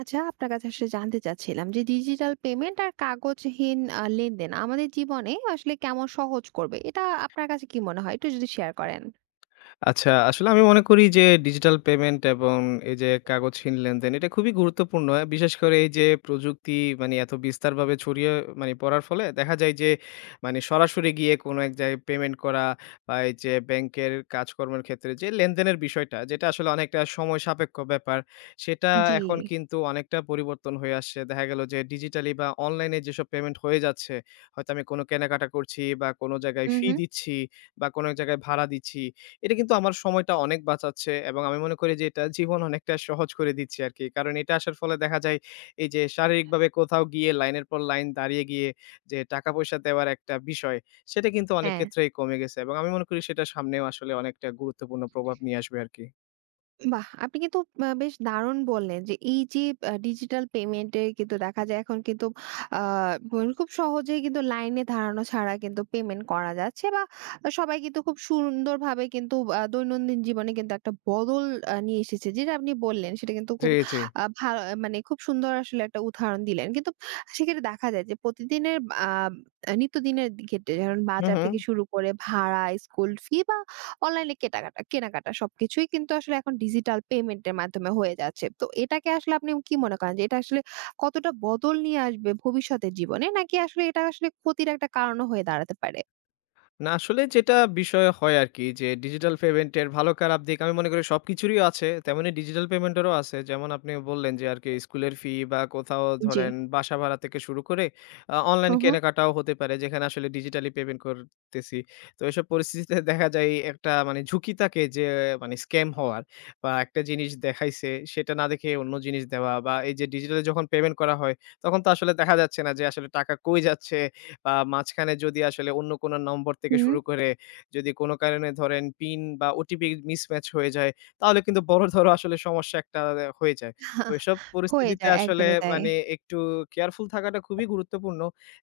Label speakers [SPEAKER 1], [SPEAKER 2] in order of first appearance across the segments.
[SPEAKER 1] আচ্ছা, আপনার কাছে আসলে জানতে চাচ্ছিলাম যে ডিজিটাল পেমেন্ট আর কাগজহীন লেনদেন আমাদের জীবনে আসলে কেমন সহজ করবে, এটা আপনার কাছে কি মনে হয় একটু যদি শেয়ার করেন।
[SPEAKER 2] আচ্ছা, আসলে আমি মনে করি যে ডিজিটাল পেমেন্ট এবং এই যে কাগজহীন লেনদেন এটা খুবই গুরুত্বপূর্ণ। বিশেষ করে এই যে প্রযুক্তি মানে এত বিস্তারভাবে ছড়িয়ে মানে পড়ার ফলে দেখা যায় যে মানে সরাসরি গিয়ে কোনো এক জায়গায় পেমেন্ট করা বা এই যে ব্যাংকের কাজকর্মের ক্ষেত্রে যে লেনদেনের বিষয়টা, যেটা আসলে অনেকটা সময় সাপেক্ষ ব্যাপার, সেটা
[SPEAKER 1] জি।
[SPEAKER 2] এখন কিন্তু অনেকটা পরিবর্তন হয়ে আসছে। দেখা গেল যে ডিজিটালি বা অনলাইনে যেসব পেমেন্ট হয়ে যাচ্ছে, হয়তো আমি কোনো কেনাকাটা করছি বা কোনো জায়গায়
[SPEAKER 1] হুম,
[SPEAKER 2] ফি
[SPEAKER 1] হুম।
[SPEAKER 2] দিচ্ছি বা কোনো এক জায়গায় ভাড়া দিচ্ছি, এটা কিন্তু আমার সময়টা অনেক বাঁচাচ্ছে এবং আমি মনে করি যে এটা জীবন অনেকটা সহজ করে দিচ্ছে আরকি। কারণ এটা আসার ফলে দেখা যায় এই যে শারীরিকভাবে কোথাও গিয়ে লাইনের পর লাইন দাঁড়িয়ে গিয়ে যে টাকা-পয়সা দেওয়ার একটা বিষয়, সেটা কিন্তু অনেক
[SPEAKER 1] হ্যাঁ।
[SPEAKER 2] ক্ষেত্রেই কমে গেছে এবং আমি মনে করি সেটা সামনেও আসলে অনেকটা গুরুত্বপূর্ণ প্রভাব নিয়ে আসবে আরকি।
[SPEAKER 1] বাহ! আপনি কিন্তু বেশ দারুণ বললেন যে, এই যে ডিজিটাল পেমেন্টে কিন্তু দেখা যায় এখন কিন্তু আ খুব সহজেই কিন্তু লাইনে দাঁড়ানো ছাড়া কিন্তু পেমেন্ট করা যাচ্ছে বা সবাই কিন্তু খুব সুন্দরভাবে কিন্তু দৈনন্দিন জীবনে কিন্তু একটা বদল নিয়ে এসেছে। যেটা আপনি বললেন সেটা কিন্তু
[SPEAKER 2] জি,
[SPEAKER 1] খুব
[SPEAKER 2] জি।
[SPEAKER 1] আ ভা মানে খুব সুন্দর আসলে একটা উদাহরণ দিলেন। কিন্তু সেক্ষেত্রে দেখা যায় যে প্রতিদিনের আ নিত্যদিনের ক্ষেত্রে যেমন
[SPEAKER 2] হু,
[SPEAKER 1] বাজার
[SPEAKER 2] হু।
[SPEAKER 1] থেকে শুরু করে ভাড়া, স্কুল ফি বা অনলাইনে কেনাকাটা সবকিছুই কিন্তু আসলে এখন ডিজিটাল পেমেন্টের মাধ্যমে হয়ে যাচ্ছে। তো এটাকে আসলে আপনি কি মনে করেন যে এটা আসলে কতটা বদল নিয়ে আসবে ভবিষ্যতের জীবনে? নাকি আসলে এটা আসলে ক্ষতির একটা কারণও হয়ে দাঁড়াতে পারে?
[SPEAKER 2] না, আসলে যেটা বিষয় হয় আরকি, যে ডিজিটাল পেমেন্টের ভালো খারাপ দিক আমি মনে করি সবকিছুরই আছে। তেমনি ডিজিটাল পেমেন্টেরও আছে। যেমন আপনি বললেন যে আরকি স্কুলের ফি বা কোথাও
[SPEAKER 1] জি।
[SPEAKER 2] ধরেন বাসা ভাড়া থেকে শুরু করে
[SPEAKER 1] হু,
[SPEAKER 2] অনলাইন
[SPEAKER 1] হু।
[SPEAKER 2] কেনাকাটাও হতে পারে, যেখানে আসলে ডিজিটালি পেমেন্ট করতেছি। তো এসব পরিস্থিতিতে দেখা যায় একটা মানে ঝুঁকি থাকে, যে মানে স্ক্যাম হওয়ার, বা একটা জিনিস দেখাইছে সেটা না দেখে অন্য জিনিস দেওয়া, বা এই যে ডিজিটালি যখন পেমেন্ট করা হয় তখন তো আসলে দেখা যাচ্ছে না যে আসলে টাকা কই যাচ্ছে, বা মাঝখানে যদি আসলে অন্য কোনো নম্বর থেকে
[SPEAKER 1] হুম।
[SPEAKER 2] শুরু করে যদি কোনো কারণে ধরেন পিন বা ওটিপি মিসম্যাচ হয়ে যায়, তাহলে কিন্তু বড় ধরো আসলে সমস্যা একটা হয়ে যায়। তো এসব
[SPEAKER 1] হয়ে
[SPEAKER 2] পরিস্থিতিতে
[SPEAKER 1] যায়,
[SPEAKER 2] আসলে
[SPEAKER 1] একদমই তাই।
[SPEAKER 2] মানে একটু কেয়ারফুল থাকাটা খুবই গুরুত্বপূর্ণ।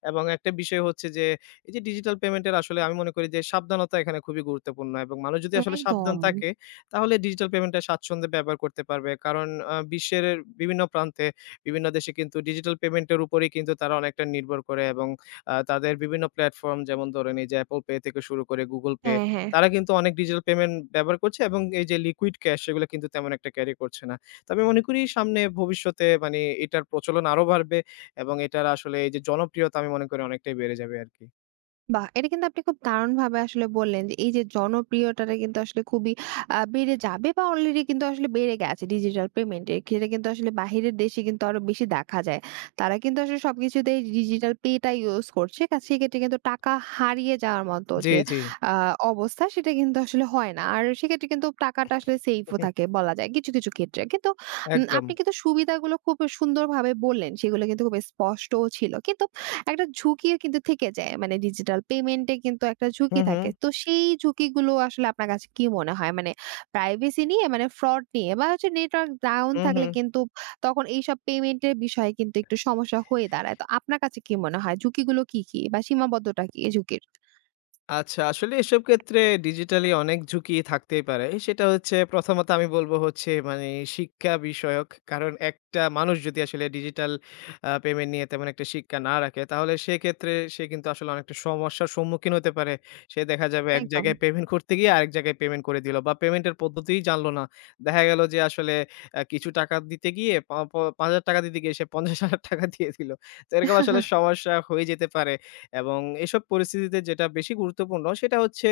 [SPEAKER 2] এবং একটা বিষয় হচ্ছে যে এই যে ডিজিটাল পেমেন্টের আসলে আমি মনে করি যে সাবধানতা এখানে খুবই গুরুত্বপূর্ণ, এবং মানুষ যদি আসলে সাবধান
[SPEAKER 1] একদম।
[SPEAKER 2] থাকে, তাহলে ডিজিটাল পেমেন্টটা স্বাচ্ছন্দ্যে ব্যবহার করতে পারবে। কারণ বিশ্বের বিভিন্ন প্রান্তে, বিভিন্ন দেশে কিন্তু ডিজিটাল পেমেন্টের উপরেই কিন্তু তারা অনেকটা নির্ভর করে, এবং তাদের বিভিন্ন প্ল্যাটফর্ম, যেমন ধরেন এই যে Apple Pay থেকে শুরু করে Google Pay,
[SPEAKER 1] হ্যাঁ, হ্যাঁ।
[SPEAKER 2] তারা কিন্তু অনেক ডিজিটাল পেমেন্ট ব্যবহার করছে এবং এই যে লিকুইড ক্যাশ, সেগুলো কিন্তু তেমন একটা ক্যারি করছে না। তো আমি মনে করি সামনে ভবিষ্যতে মানে এটার প্রচলন আরো বাড়বে, এবং এটার আসলে এই যে জনপ্রিয়তা আমি মনে করি অনেকটাই বেড়ে যাবে আরকি।
[SPEAKER 1] বাহ! এটা কিন্তু আপনি খুব দারুণভাবে আসলে বললেন যে, এই যে জনপ্রিয়তাটা কিন্তু আসলে খুবই বেড়ে যাবে বা অলরেডি কিন্তু আসলে বেড়ে গেছে ডিজিটাল পেমেন্টের। সেটা কিন্তু আসলে বাহিরের দেশে কিন্তু আরো বেশি দেখা যায়। তারা কিন্তু আসলে সবকিছুতেই ডিজিটাল পেটা ইউস করছে। সেক্ষেত্রে কিন্তু টাকা হারিয়ে যাওয়ার মতো
[SPEAKER 2] জি,
[SPEAKER 1] যে
[SPEAKER 2] জি।
[SPEAKER 1] আ অবস্থা সেটা কিন্তু আসলে হয় না। আর সেক্ষেত্রে কিন্তু টাকাটা আসলে সেইফও থাকে বলা যায় কিছু, কিছু ক্ষেত্রে। কিন্তু
[SPEAKER 2] একদম।
[SPEAKER 1] আপনি কিন্তু সুবিধাগুলো খুব সুন্দরভাবে বললেন। সেগুলো কিন্তু খুব স্পষ্টও ছিল। কিন্তু একটা ঝুঁকিও কিন্তু থেকে যায়। মানে ডিজিটাল পেমেন্টে কিন্তু একটা
[SPEAKER 2] হু,
[SPEAKER 1] ঝুঁকি
[SPEAKER 2] হু।
[SPEAKER 1] থাকে। তো সেই ঝুঁকিগুলো আসলে আপনার কাছে কি মনে হয়? মানে প্রাইভেসি নিয়ে, মানে ফ্রড নিয়ে বা হচ্ছে নেটওয়ার্ক ডাউন
[SPEAKER 2] হু, হু।
[SPEAKER 1] থাকলে কিন্তু তখন এইসব পেমেন্টের বিষয়ে কিন্তু একটু সমস্যা হয়ে দাঁড়ায়। তো আপনার কাছে কি মনে হয় ঝুঁকিগুলো কি, কি বা সীমাবদ্ধতা কি এই ঝুঁকির?
[SPEAKER 2] আচ্ছা, আসলে এসব ক্ষেত্রে ডিজিটালি অনেক ঝুঁকি থাকতেই পারে। সেটা হচ্ছে, প্রথমত আমি বলব হচ্ছে মানে শিক্ষা বিষয়ক। কারণ একটা মানুষ যদি আসলে ডিজিটাল পেমেন্ট নিয়ে তেমন একটা শিক্ষা না রাখে, তাহলে সেক্ষেত্রে সে কিন্তু আসলে অনেকটা সমস্যার সম্মুখীন হতে পারে। সে দেখা যাবে এক
[SPEAKER 1] একদম।
[SPEAKER 2] জায়গায় পেমেন্ট করতে গিয়ে আরেক জায়গায় পেমেন্ট করে দিল, বা পেমেন্টের পদ্ধতিই জানল না। দেখা গেল যে আসলে কিছু টাকা দিতে গিয়ে পা প ৳৫,০০০ দিতে গিয়ে সে ৳৫০,০০০ দিয়ে দিল। তো এরকম আসলে সমস্যা হয়ে যেতে পারে। এবং এসব পরিস্থিতিতে যেটা বেশি গুরুত্বপূর্ণ সেটা হচ্ছে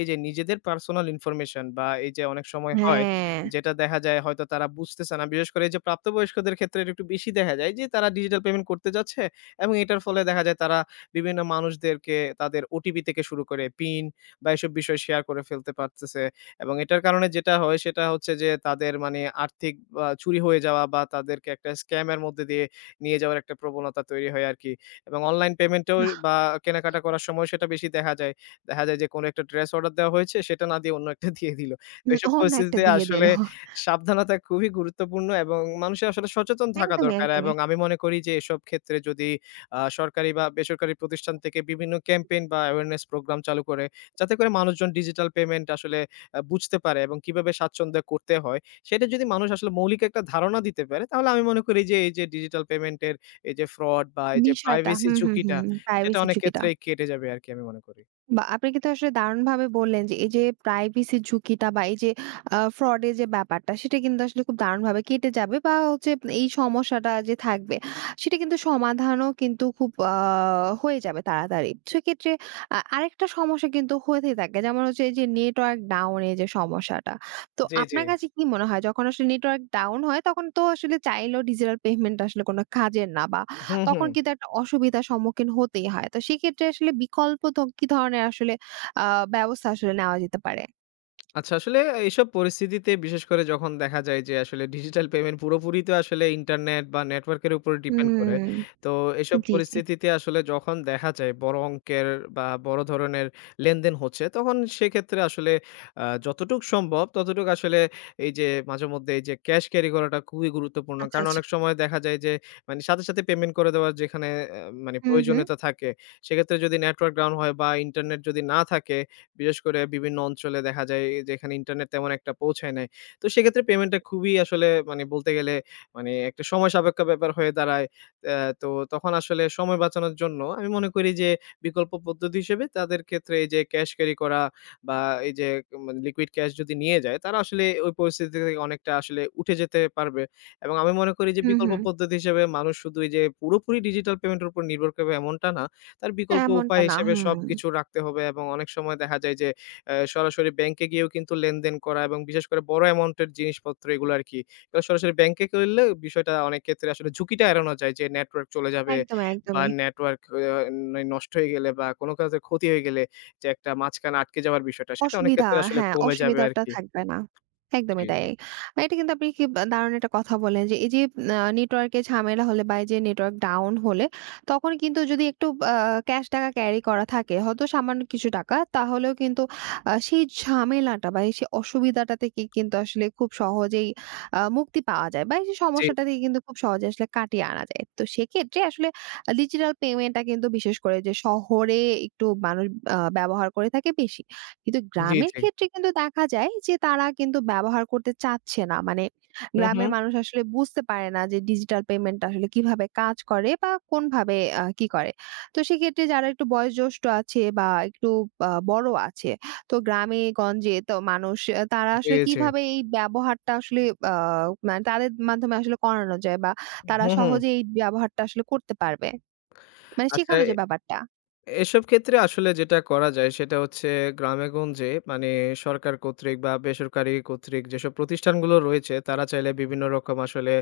[SPEAKER 2] এই যে নিজেদের পার্সোনাল ইনফরমেশন, বা এই যে অনেক সময় হয়,
[SPEAKER 1] হ্যাঁ,
[SPEAKER 2] যেটা দেখা যায় হয়তো তারা বুঝতেছে না। বিশেষ করে এই যে প্রাপ্তবয়স্কদের ক্ষেত্রে এটা একটু বেশি দেখা যায়, যে তারা ডিজিটাল পেমেন্ট করতে যাচ্ছে, এবং এটার ফলে দেখা যায় তারা বিভিন্ন মানুষদেরকে তাদের ওটিপি থেকে শুরু করে পিন বা এসব বিষয় শেয়ার করে ফেলতে পারতেছে, এবং এটার কারণে যেটা হয় সেটা হচ্ছে যে তাদের মানে আর্থিক চুরি হয়ে যাওয়া, বা তাদেরকে একটা স্ক্যাম এর মধ্যে দিয়ে নিয়ে যাওয়ার একটা প্রবণতা তৈরি হয় আরকি। এবং অনলাইন পেমেন্টেও
[SPEAKER 1] বাহ!
[SPEAKER 2] বা কেনাকাটা করার সময় সেটা বেশি দেখা যায়। দেখা যায় যে কোনো একটা ড্রেস অর্ডার দেওয়া হয়েছে, সেটা না দিয়ে অন্য একটা দিয়ে দিল। তো
[SPEAKER 1] হুম,
[SPEAKER 2] এসব
[SPEAKER 1] অন্য একটা
[SPEAKER 2] পরিস্থিতিতে
[SPEAKER 1] দিয়ে দিল।
[SPEAKER 2] আসলে সাবধানতা খুবই গুরুত্বপূর্ণ, এবং মানুষের আসলে সচেতন থাকা
[SPEAKER 1] একদমই,
[SPEAKER 2] দরকার,
[SPEAKER 1] একদমই।
[SPEAKER 2] এবং আমি মনে করি যে এসব ক্ষেত্রে যদি সরকারি বা বেসরকারি প্রতিষ্ঠান থেকে বিভিন্ন ক্যাম্পেইন বা অ্যাওয়ারনেস প্রোগ্রাম চালু করে, যাতে করে মানুষজন ডিজিটাল পেমেন্ট আসলে বুঝতে পারে এবং কিভাবে স্বাচ্ছন্দ্যে করতে হয় সেটা যদি মানুষ আসলে মৌলিক একটা ধারণা দিতে পারে, তাহলে আমি মনে করি যে এই যে ডিজিটাল পেমেন্টের এই যে ফ্রড বা এই যে
[SPEAKER 1] বিষয়টা।
[SPEAKER 2] প্রাইভেসি
[SPEAKER 1] হুম, হুম,
[SPEAKER 2] ঝুঁকিটা,
[SPEAKER 1] হুম।
[SPEAKER 2] সেটা
[SPEAKER 1] প্রাইভেসি
[SPEAKER 2] অনেক
[SPEAKER 1] ঝুঁকিটা।
[SPEAKER 2] ক্ষেত্রেই কেটে যাবে আরকি আমি মনে করি।
[SPEAKER 1] বা আপনি কিন্তু আসলে দারুণভাবে বললেন যে এই যে প্রাইভেসির ঝুঁকিটা বা এই যে ফ্রডের যে ব্যাপারটা সেটা কিন্তু আসলে খুব দারুণভাবে কেটে যাবে বা হচ্ছে এই সমস্যাটা যে থাকবে সেটা কিন্তু সমাধানও কিন্তু খুব হয়ে যাবে তাড়াতাড়ি সেক্ষেত্রে। আরেকটা সমস্যা কিন্তু হয়েই থাকে যেমন হচ্ছে এই যে নেটওয়ার্ক ডাউনের যে সমস্যাটা। তো
[SPEAKER 2] জি, জি।
[SPEAKER 1] আপনার কাছে কি মনে হয় যখন আসলে নেটওয়ার্ক ডাউন হয় তখন তো আসলে চাইলেও ডিজিটাল পেমেন্ট আসলে কোনো কাজের না বা
[SPEAKER 2] হু, হু।
[SPEAKER 1] তখন কিন্তু একটা অসুবিধার সম্মুখীন হতেই হয়। তো সেক্ষেত্রে আসলে বিকল্প কি ধরনের আসলে আ ব্যবস্থা আসলে নেওয়া যেতে পারে?
[SPEAKER 2] আচ্ছা, আসলে এইসব পরিস্থিতিতে বিশেষ করে যখন দেখা যায় যে আসলে ডিজিটাল পেমেন্ট পুরোপুরি তো আসলে ইন্টারনেট বা নেটওয়ার্কের উপর ডিপেন্ড করে।
[SPEAKER 1] হুম,
[SPEAKER 2] তো এসব
[SPEAKER 1] জি, জি।
[SPEAKER 2] পরিস্থিতিতে আসলে যখন দেখা যায় বড় অঙ্কের বা বড় ধরনের লেনদেন হচ্ছে, তখন সেক্ষেত্রে আসলে যতটুক সম্ভব ততটুক আসলে এই যে মাঝেমধ্যে এই যে ক্যাশ ক্যারি করাটা খুবই গুরুত্বপূর্ণ।
[SPEAKER 1] আচ্ছা,
[SPEAKER 2] কারণ
[SPEAKER 1] আচ্ছা।
[SPEAKER 2] অনেক সময় দেখা যায় যে মানে সাথে, সাথে পেমেন্ট করে দেওয়ার যেখানে মানে
[SPEAKER 1] হুম, হুম।
[SPEAKER 2] প্রয়োজনীয়তা থাকে, সেক্ষেত্রে যদি নেটওয়ার্ক ডাউন হয় বা ইন্টারনেট যদি না থাকে, বিশেষ করে বিভিন্ন অঞ্চলে দেখা যায় যেখানে ইন্টারনেট তেমন একটা পৌঁছায় নাই, তো সেক্ষেত্রে পেমেন্টটা খুবই আসলে মানে বলতে গেলে মানে একটা সময় সাপেক্ষ ব্যাপার হয়ে দাঁড়ায়। তো তখন আসলে সময় বাঁচানোর জন্য আমি মনে করি যে বিকল্প পদ্ধতি হিসেবে তাদের ক্ষেত্রে এই যে ক্যাশ ক্যারি করা, বা এই যে মানে লিকুইড ক্যাশ যদি নিয়ে যায়, তারা আসলে ওই পরিস্থিতি থেকে অনেকটা আসলে উঠে যেতে পারবে। এবং আমি মনে করি যে
[SPEAKER 1] হুম,
[SPEAKER 2] বিকল্প
[SPEAKER 1] হুম।
[SPEAKER 2] পদ্ধতি হিসেবে মানুষ শুধু এই যে পুরোপুরি ডিজিটাল পেমেন্টের উপর নির্ভর করবে এমনটা না। তার বিকল্প
[SPEAKER 1] এমনটা
[SPEAKER 2] উপায়
[SPEAKER 1] না।
[SPEAKER 2] হিসেবে
[SPEAKER 1] হুম।
[SPEAKER 2] সবকিছু রাখতে হবে, এবং অনেক সময় দেখা যায় যে সরাসরি ব্যাংকে গিয়েও কিন্তু লেনদেন করা, এবং বিশেষ করে বড় অ্যামাউন্টের জিনিসপত্র, এগুলো আরকি। তো সরাসরি ব্যাংকে করলে বিষয়টা অনেক ক্ষেত্রে আসলে ঝুঁকিটা এড়ানো যায় যে নেটওয়ার্ক চলে যাবে,
[SPEAKER 1] একদমই,
[SPEAKER 2] বা
[SPEAKER 1] একদমই।
[SPEAKER 2] নেটওয়ার্ক অ্যা ন নষ্ট হয়ে গেলে বা কোনো কাজের ক্ষতি হয়ে গেলে, যে একটা মাঝখানে আটকে যাওয়ার বিষয়টা, সেটা অনেক
[SPEAKER 1] অসুবিধা,
[SPEAKER 2] ক্ষেত্রে আসলে
[SPEAKER 1] হ্যাঁ,
[SPEAKER 2] কমে যাবে
[SPEAKER 1] অসুবিধাটা
[SPEAKER 2] আরকি।
[SPEAKER 1] থাকবে না।
[SPEAKER 2] জি,
[SPEAKER 1] একদমই তাই।
[SPEAKER 2] জি।
[SPEAKER 1] আর এটা কিন্তু আপনি দারুণ একটা কথা বললেন যে এই যে নেটওয়ার্কে ঝামেলা হলে বা এই যে নেটওয়ার্ক ডাউন হলে তখন কিন্তু যদি একটু আ ক্যাশ টাকা ক্যারি করা থাকে হয়তো সামান্য কিছু টাকা তাহলেও কিন্তু সেই ঝামেলাটা বা এই সেই অসুবিধাটা থেকে কিন্তু আসলে খুব সহজেই মুক্তি পাওয়া যায় বা এই যে
[SPEAKER 2] জি,
[SPEAKER 1] সমস্যাটা থেকে কিন্তু খুব সহজে আসলে কাটিয়ে আনা যায়। তো সেক্ষেত্রে আসলে ডিজিটাল পেমেন্টটা কিন্তু বিশেষ করে যে শহরে একটু মানুষ ব্যবহার করে থাকে বেশি। কিন্তু
[SPEAKER 2] জি,
[SPEAKER 1] গ্রামের
[SPEAKER 2] জি।
[SPEAKER 1] ক্ষেত্রে কিন্তু দেখা যায় যে তারা কিন্তু ব্যবহার করতে চাচ্ছে না। মানে
[SPEAKER 2] হু, হু।
[SPEAKER 1] গ্রামের মানুষ আসলে বুঝতে পারে না যে ডিজিটাল পেমেন্ট আসলে কিভাবে কাজ করে বা কোনভাবে কি করে। তো সেক্ষেত্রে যারা একটু বয়োজ্যেষ্ঠ আছে বা একটু বড় আছে, তো গ্রামে-গঞ্জে তো মানুষ তারা
[SPEAKER 2] জি,
[SPEAKER 1] আসলে
[SPEAKER 2] জি।
[SPEAKER 1] কিভাবে এই ব্যবহারটা আসলে আ মানে তাদের মাধ্যমে আসলে করানো যায় বা তারা
[SPEAKER 2] হু, হু।
[SPEAKER 1] সহজে এই ব্যবহারটা আসলে করতে পারবে? মানে
[SPEAKER 2] আচ্ছা,
[SPEAKER 1] শেখানো যে ব্যাপারটা?
[SPEAKER 2] এসব ক্ষেত্রে আসলে যেটা করা যায় সেটা হচ্ছে গ্রামেগঞ্জে মানে সরকার কর্তৃক বা বেসরকারি কর্তৃক যেসব প্রতিষ্ঠানগুলো রয়েছে, তারা চাইলে বিভিন্ন রকম আসলে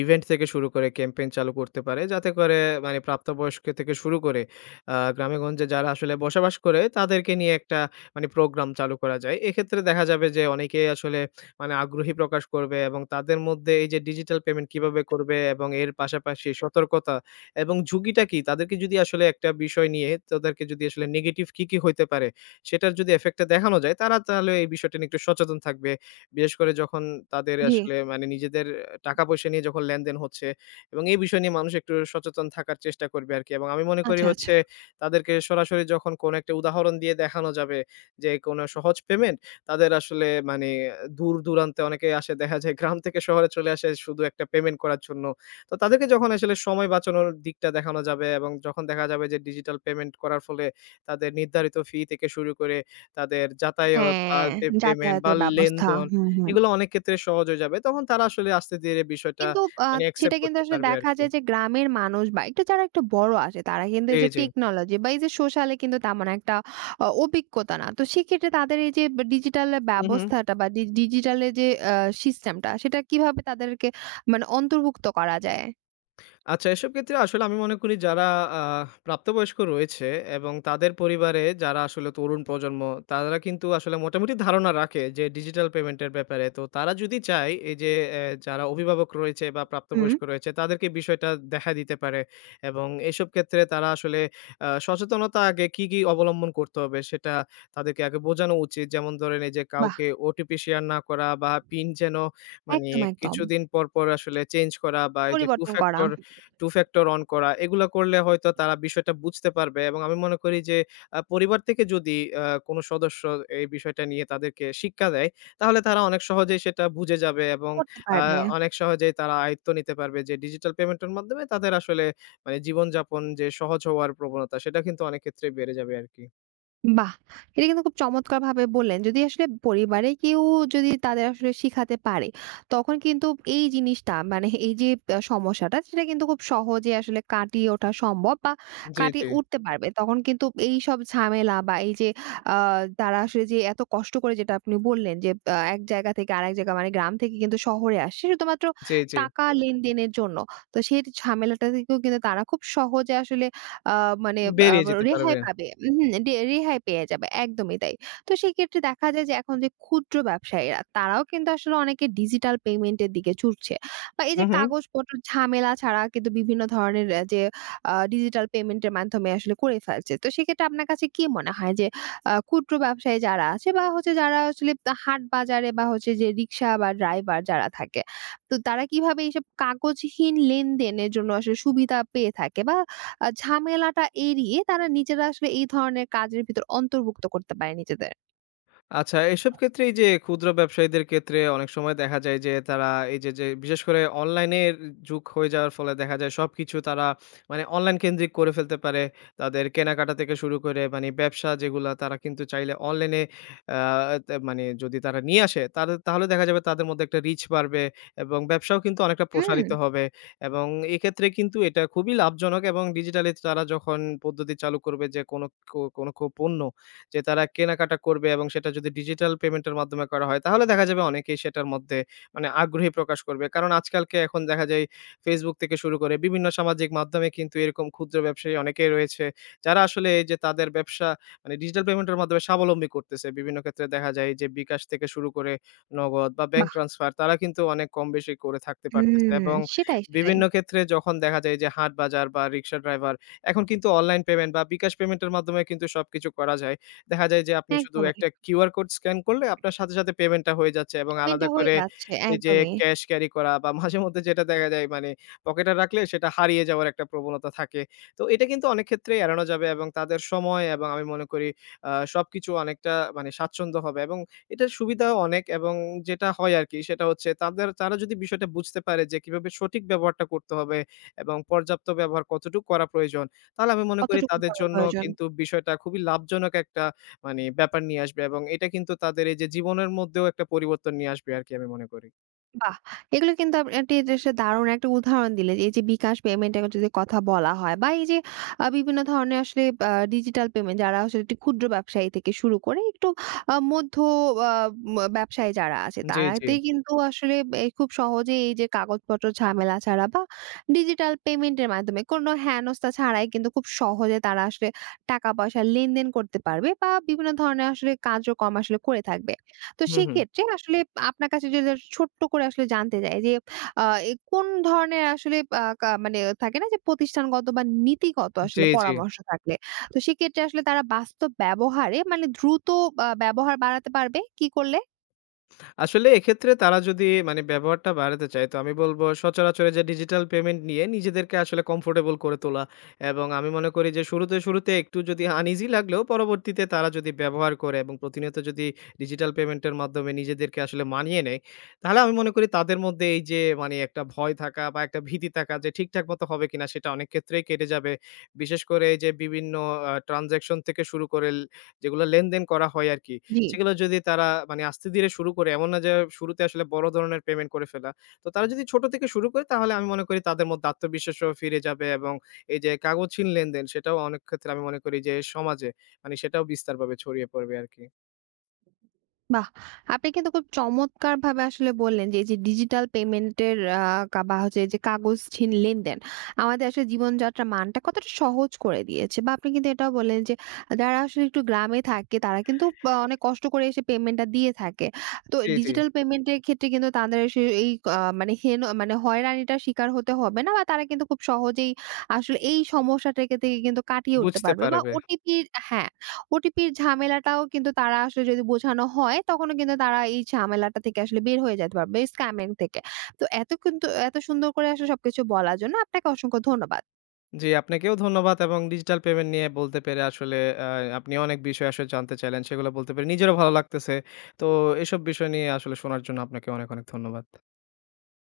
[SPEAKER 2] ইভেন্ট থেকে শুরু করে ক্যাম্পেইন চালু করতে পারে, যাতে করে মানে প্রাপ্তবয়স্ক থেকে শুরু করে আহ, গ্রামেগঞ্জে যারা আসলে বসবাস করে তাদেরকে নিয়ে একটা মানে প্রোগ্রাম চালু করা যায়। এক্ষেত্রে দেখা যাবে যে অনেকেই আসলে মানে আগ্রহী প্রকাশ করবে, এবং তাদের মধ্যে এই যে ডিজিটাল পেমেন্ট কিভাবে করবে এবং এর পাশাপাশি সতর্কতা এবং ঝুঁকিটা কি? তাদেরকে যদি আসলে একটা বিষয় নিয়ে, তাদেরকে যদি আসলে নেগেটিভ কি, কি হইতে পারে সেটার যদি এফেক্টটা দেখানো যায়, তারা তাহলে এই বিষয়টা নিয়ে একটু সচেতন থাকবে। বিশেষ করে যখন তাদের
[SPEAKER 1] জি,
[SPEAKER 2] আসলে মানে নিজেদের টাকা-পয়সা নিয়ে যখন লেনদেন হচ্ছে, এবং এই বিষয় নিয়ে মানুষ একটু সচেতন থাকার চেষ্টা করবে আরকি। এবং আমি মনে করি
[SPEAKER 1] আচ্ছা, আচ্ছা।
[SPEAKER 2] হচ্ছে তাদেরকে সরাসরি যখন কোনো একটা উদাহরণ দিয়ে দেখানো যাবে, যে কোনো সহজ পেমেন্ট তাদের আসলে মানে দূর-দূরান্তে অনেকেই আসে, দেখা যায় গ্রাম থেকে শহরে চলে আসে শুধু একটা পেমেন্ট করার জন্য। তো তাদেরকে যখন আসলে সময় বাঁচানোর দিকটা দেখানো যাবে, এবং যখন দেখা যাবে যে ডিজিটাল পেমেন্ট করার ফলে তাদের নির্ধারিত ফি থেকে শুরু করে তাদের যাতায়াত,
[SPEAKER 1] হ্যাঁ,
[SPEAKER 2] তাদের পেমেন্ট বা
[SPEAKER 1] যাতায়াতের ব্যবস্থা।
[SPEAKER 2] লেনদেন,
[SPEAKER 1] হুম, হুম।
[SPEAKER 2] এগুলো অনেক ক্ষেত্রে সহজ হয়ে যাবে। তখন তারা আসলে আস্তে ধীরে বিষয়টা
[SPEAKER 1] কিন্তু আ
[SPEAKER 2] মানে
[SPEAKER 1] সেটা
[SPEAKER 2] অ্যাকসেপ্ট
[SPEAKER 1] কিন্তু
[SPEAKER 2] করতে
[SPEAKER 1] আসলে
[SPEAKER 2] পারবে
[SPEAKER 1] দেখা
[SPEAKER 2] আরকি।
[SPEAKER 1] যায় যে গ্রামের মানুষ বা একটু যারা একটু বড় আসে তারা কিন্তু
[SPEAKER 2] জি,
[SPEAKER 1] এই যে
[SPEAKER 2] জি।
[SPEAKER 1] টেকনোলজি বা এই যে সোশ্যাল এ কিন্তু তেমন একটা অভিজ্ঞতা না। তো সেক্ষেত্রে তাদের এই যে ডিজিটাল
[SPEAKER 2] হু, হু।
[SPEAKER 1] ব্যবস্থাটা বা ডিজিটাল এ যে আ সিস্টেমটা সেটা কিভাবে তাদেরকে মানে অন্তর্ভুক্ত করা যায়?
[SPEAKER 2] আচ্ছা, এসব ক্ষেত্রে আসলে আমি মনে করি যারা আ প্রাপ্তবয়স্ক রয়েছে, এবং তাদের পরিবারে যারা আসলে তরুণ প্রজন্ম, তারা কিন্তু আসলে মোটামুটি ধারণা রাখে যে ডিজিটাল পেমেন্টের ব্যাপারে। তো তারা যদি চায় এই যে যারা অভিভাবক রয়েছে বা
[SPEAKER 1] হুম।
[SPEAKER 2] প্রাপ্তবয়স্ক রয়েছে তাদেরকে বিষয়টা দেখা দিতে পারে, এবং এসব ক্ষেত্রে তারা আসলে সচেতনতা আগে কী, কী অবলম্বন করতে হবে সেটা তাদেরকে আগে বোঝানো উচিত। যেমন ধরেন এই যে
[SPEAKER 1] বাহ!
[SPEAKER 2] কাউকে ওটিপি শেয়ার না করা, বা পিন যেন মানে
[SPEAKER 1] একদম, একদম।
[SPEAKER 2] কিছুদিন পর, পর আসলে চেঞ্জ করা, বা এই যে 2
[SPEAKER 1] পরিবর্তন করা,
[SPEAKER 2] factor টু ফ্যাক্টর অন করা, এগুলা করলে হয়তো তারা বিষয়টা বুঝতে পারবে, এবং আমি মনে করি যে পরিবার থেকে যদি কোনো সদস্য এই বিষয়টা নিয়ে তাদেরকে শিক্ষা দেয়, তাহলে তারা অনেক সহজেই সেটা বুঝে যাবে, এবং
[SPEAKER 1] করতে
[SPEAKER 2] আ
[SPEAKER 1] পারবে।
[SPEAKER 2] অনেক সহজেই তারা আয়ত্ত নিতে পারবে যে ডিজিটাল পেমেন্টের মাধ্যমে তাদের আসলে মানে জীবনযাপন যে সহজ হওয়ার প্রবণতা, সেটা কিন্তু অনেক ক্ষেত্রেই বেড়ে যাবে আরকি।
[SPEAKER 1] বাহ! এটা কিন্তু খুব চমৎকারভাবে বললেন। যদি আসলে পরিবারে কেউ যদি তাদের আসলে শিখাতে পারে, তখন কিন্তু এই জিনিসটা মানে এই যে সমস্যাটা সেটা কিন্তু খুব সহজে আসলে কাটিয়ে ওঠা সম্ভব বা
[SPEAKER 2] জি,
[SPEAKER 1] কাটিয়ে
[SPEAKER 2] জি।
[SPEAKER 1] উঠতে পারবে। তখন কিন্তু এইসব ঝামেলা বা এই যে আ তারা আসলে যে এত কষ্ট করে, যেটা আপনি বললেন যে এক জায়গা থেকে আরেক জায়গা মানে গ্রাম থেকে কিন্তু শহরে আসছে শুধুমাত্র
[SPEAKER 2] জি, জি।
[SPEAKER 1] টাকা লেনদেনের জন্য। তো সেই ঝামেলাটা থেকেও কিন্তু তারা খুব সহজে আসলে আ মানে আ
[SPEAKER 2] বেরিয়ে যেতে
[SPEAKER 1] রেহাই
[SPEAKER 2] পারবে।
[SPEAKER 1] পাবে, উহু, ডে রেহাই পেয়ে যাবে। একদমই তাই। তো সেক্ষেত্রে দেখা যায় যে এখন যে ক্ষুদ্র ব্যবসায়ীরা তারাও কিন্তু আসলে অনেকে ডিজিটাল পেমেন্ট এর দিকে ঝুঁকছে। বা এই
[SPEAKER 2] হু,
[SPEAKER 1] যে
[SPEAKER 2] হু।
[SPEAKER 1] কাগজপত্র ঝামেলা ছাড়া কিন্তু বিভিন্ন ধরনের যে ডিজিটাল পেমেন্ট এর মাধ্যমে আসলে করে ফেলছে। তো সেক্ষেত্রে আপনার কাছে কি মনে হয় যে ক্ষুদ্র ব্যবসায়ী যারা আছে বা হচ্ছে যারা আসলে হাট বাজারে বা হচ্ছে যে রিক্সা বা ড্রাইভার যারা থাকে। তো তারা কিভাবে এইসব কাগজহীন লেনদেনের জন্য আসলে সুবিধা পেয়ে থাকে বা ঝামেলাটা এড়িয়ে তারা নিজেরা আসলে এই ধরনের কাজের ভিতর অন্তর্ভুক্ত করতে পারে নিজেদের।
[SPEAKER 2] আচ্ছা, এসব ক্ষেত্রে এই যে ক্ষুদ্র ব্যবসায়ীদের ক্ষেত্রে অনেক সময় দেখা যায় যে তারা এই যে বিশেষ করে অনলাইনের যুগ হয়ে যাওয়ার ফলে দেখা যায় সবকিছু তারা মানে অনলাইন কেন্দ্রিক করে ফেলতে পারে। তাদের কেনাকাটা থেকে শুরু করে মানে ব্যবসা যেগুলা, তারা কিন্তু চাইলে অনলাইনে আ তে মানে যদি তারা নিয়ে আসে তাদের, তাহলে দেখা যাবে তাদের মধ্যে একটা রিচ বাড়বে এবং ব্যবসাও কিন্তু অনেকটা
[SPEAKER 1] হুম,
[SPEAKER 2] প্রসারিত হবে, এবং এক্ষেত্রে কিন্তু এটা খুবই লাভজনক, এবং ডিজিটালি তারা যখন পদ্ধতি চালু করবে যে কোনো কো কোনো কো পণ্য যে তারা কেনাকাটা করবে, এবং সেটা যদি ডিজিটাল পেমেন্টের মাধ্যমে করা হয়, তাহলে দেখা যাবে অনেকেই সেটার মধ্যে মানে আগ্রহী প্রকাশ করবে। কারণ আজকালকে এখন দেখা যায় Facebook থেকে শুরু করে বিভিন্ন সামাজিক মাধ্যমে কিন্তু এরকম ক্ষুদ্র ব্যবসায়ী অনেকেই রয়েছে, যারা আসলে এই যে তাদের ব্যবসা মানে ডিজিটাল পেমেন্টের মাধ্যমে স্বাবলম্বী করতেছে। বিভিন্ন ক্ষেত্রে দেখা যায় যে বিকাশ থেকে শুরু করে নগদ বা ব্যাংক
[SPEAKER 1] বাহ!
[SPEAKER 2] ট্রান্সফার, তারা কিন্তু অনেক কম বেশি করে থাকতে পারতেছে,
[SPEAKER 1] হুম,
[SPEAKER 2] এবং
[SPEAKER 1] সেটাই, সেটাই।
[SPEAKER 2] বিভিন্ন ক্ষেত্রে যখন দেখা যায় যে হাট বাজার বা রিক্সা ড্রাইভার, এখন কিন্তু অনলাইন পেমেন্ট বা বিকাশ পেমেন্টের মাধ্যমে কিন্তু সবকিছু করা যায়। দেখা যায় যে আপনি শুধু
[SPEAKER 1] একদমই।
[SPEAKER 2] একটা কিউআর কোড স্ক্যান করলে আপনার সাথে, সাথে পেমেন্টটা হয়ে যাচ্ছে, এবং
[SPEAKER 1] পেমেন্টটা
[SPEAKER 2] আলাদা
[SPEAKER 1] হয়ে
[SPEAKER 2] করে
[SPEAKER 1] যাচ্ছে।
[SPEAKER 2] এই যে
[SPEAKER 1] একদমই।
[SPEAKER 2] ক্যাশ ক্যারি করা বা মাঝেমধ্যে যেটা দেখা যায়, মানে পকেটে রাখলে সেটা হারিয়ে যাওয়ার একটা প্রবণতা থাকে। তো এটা কিন্তু অনেক ক্ষেত্রেই এড়ানো যাবে, এবং তাদের সময় এবং আমি মনে করি সবকিছু অনেকটা মানে স্বাচ্ছন্দ্য হবে, এবং এটার সুবিধাও অনেক, এবং যেটা হয় আরকি সেটা হচ্ছে তাদের, তারা যদি বিষয়টা বুঝতে পারে যে কিভাবে সঠিক ব্যবহারটা করতে হবে এবং পর্যাপ্ত ব্যবহার কতটুকু করা প্রয়োজন, তাহলে আমি মনে করি
[SPEAKER 1] কতটুকু
[SPEAKER 2] তাদের
[SPEAKER 1] করা
[SPEAKER 2] জন্য
[SPEAKER 1] প্রয়োজন?
[SPEAKER 2] কিন্তু বিষয়টা খুবই লাভজনক একটা মানে ব্যাপার নিয়ে আসবে, এবং এটা কিন্তু তাদের এই যে জীবনের মধ্যেও একটা পরিবর্তন নিয়ে আসবে আরকি আমি মনে করি।
[SPEAKER 1] বাহ! এগুলো কিন্তু এটি বেশ দারুণ একটা উদাহরণ দিলেন। এই যে বিকাশ পেমেন্টের যদি কথা বলা হয় বা এই যে বিভিন্ন ধরনের আসলে ডিজিটাল পেমেন্ট যারা আসলে একটি ক্ষুদ্র ব্যবসায়ী থেকে শুরু করে একটু মধ্য আ ম ব্যবসায়ী যারা আছে
[SPEAKER 2] জি, জি।
[SPEAKER 1] তারাতেই কিন্তু আসলে খুব সহজেই এই যে কাগজপত্র ঝামেলা ছাড়া বা ডিজিটাল পেমেন্টের মাধ্যমে কোনো হেনস্থা ছাড়াই কিন্তু খুব সহজে তারা আসলে টাকা-পয়সা লেনদেন করতে পারবে বা বিভিন্ন ধরনের আসলে কার্যক্রম আসলে করে থাকবে। তো
[SPEAKER 2] হু, হু।
[SPEAKER 1] সেক্ষেত্রে আসলে আপনার কাছে যদি ছোট্ট করে আসলে জানতে চাই যে, আ এ কোন ধরনের আসলে আ কা মানে থাকে না যে প্রতিষ্ঠানগত বা নীতিগত
[SPEAKER 2] জি,
[SPEAKER 1] আসলে
[SPEAKER 2] জি।
[SPEAKER 1] পরামর্শ থাকলে। তো সেক্ষেত্রে আসলে তারা বাস্তব ব্যবহারে মানে দ্রুত ব্যবহার বাড়াতে পারবে কি করলে?
[SPEAKER 2] আসলে এক্ষেত্রে তারা যদি মানে ব্যবহারটা বাড়াতে চায়, তো আমি বলব সচরাচরের যে ডিজিটাল পেমেন্ট নিয়ে নিজেদেরকে আসলে কমফোর্টেবল করে তোলা, এবং আমি মনে করি যে শুরুতে, শুরুতে একটু যদি আনইজি লাগলেও, পরবর্তীতে তারা যদি ব্যবহার করে এবং প্রতিনিয়ত যদি ডিজিটাল পেমেন্টের মাধ্যমে নিজেদেরকে আসলে মানিয়ে নেয়, তাহলে আমি মনে করি তাদের মধ্যে এই যে মানে একটা ভয় থাকা বা একটা ভীতি থাকা যে ঠিকঠাক মতো হবে কিনা, সেটা অনেক ক্ষেত্রেই কেটে যাবে। বিশেষ করে এই যে বিভিন্ন ট্রান্সেকশন থেকে শুরু করে যেগুলো লেনদেন করা হয় আরকি।
[SPEAKER 1] জি।
[SPEAKER 2] সেগুলো যদি তারা মানে আস্তে ধীরে শুরু করে, এমন না যে শুরুতে আসলে বড় ধরনের পেমেন্ট করে ফেলা। তো তারা যদি ছোট থেকে শুরু করে, তাহলে আমি মনে করি তাদের মধ্যে আত্মবিশ্বাসও ফিরে যাবে, এবং এই যে কাগজহীন লেনদেন, সেটাও অনেক ক্ষেত্রে আমি মনে করি যে সমাজে মানে সেটাও বিস্তারভাবে ছড়িয়ে পড়বে আরকি।
[SPEAKER 1] বাহ! আপনি কিন্তু খুব চমৎকারভাবে আসলে বললেন যে, এই যে ডিজিটাল পেমেন্টের আ কা বা হচ্ছে যে কাগজহীন লেনদেন, আমাদের আসলে জীবনযাত্রার মানটা কতটা সহজ করে দিয়েছে। বা আপনি কিন্তু এটাও বললেন যে, যারা আসলে একটু গ্রামে থাকে তারা কিন্তু বা অনেক কষ্ট করে এসে পেমেন্টটা দিয়ে থাকে। তো
[SPEAKER 2] জি, জি।
[SPEAKER 1] ডিজিটাল পেমেন্টের ক্ষেত্রে কিন্তু তাদের এসে এই মানে হয়রানিটার শিকার হতে হবে না বা তারা কিন্তু খুব সহজেই আসলে এই সমস্যাটাকে থেকে কিন্তু কাটিয়ে উঠতে
[SPEAKER 2] বুঝতে
[SPEAKER 1] পারবে বা
[SPEAKER 2] পারবে।
[SPEAKER 1] ওটিপির। হ্যাঁ। ওটিপির ঝামেলাটাও কিন্তু তারা আসলে যদি বোঝানো হয়, তখনও কিন্তু তারা এই ঝামেলাটা থেকে আসলে বের হয়ে যেতে পারবে স্ক্যামিং থেকে। তো এত সুন্দর করে আসলে সবকিছু বলার জন্য আপনাকে অসংখ্য ধন্যবাদ।
[SPEAKER 2] জি, আপনাকেও ধন্যবাদ, এবং ডিজিটাল পেমেন্ট নিয়ে বলতে পেরে আসলে আ আপনি অনেক বিষয় আসলে জানতে চাইলেন। সেগুলো বলতে পেরে নিজেরও ভালো লাগতেছে। তো এসব বিষয় নিয়ে আসলে শোনার জন্য আপনাকে অনেক, অনেক ধন্যবাদ।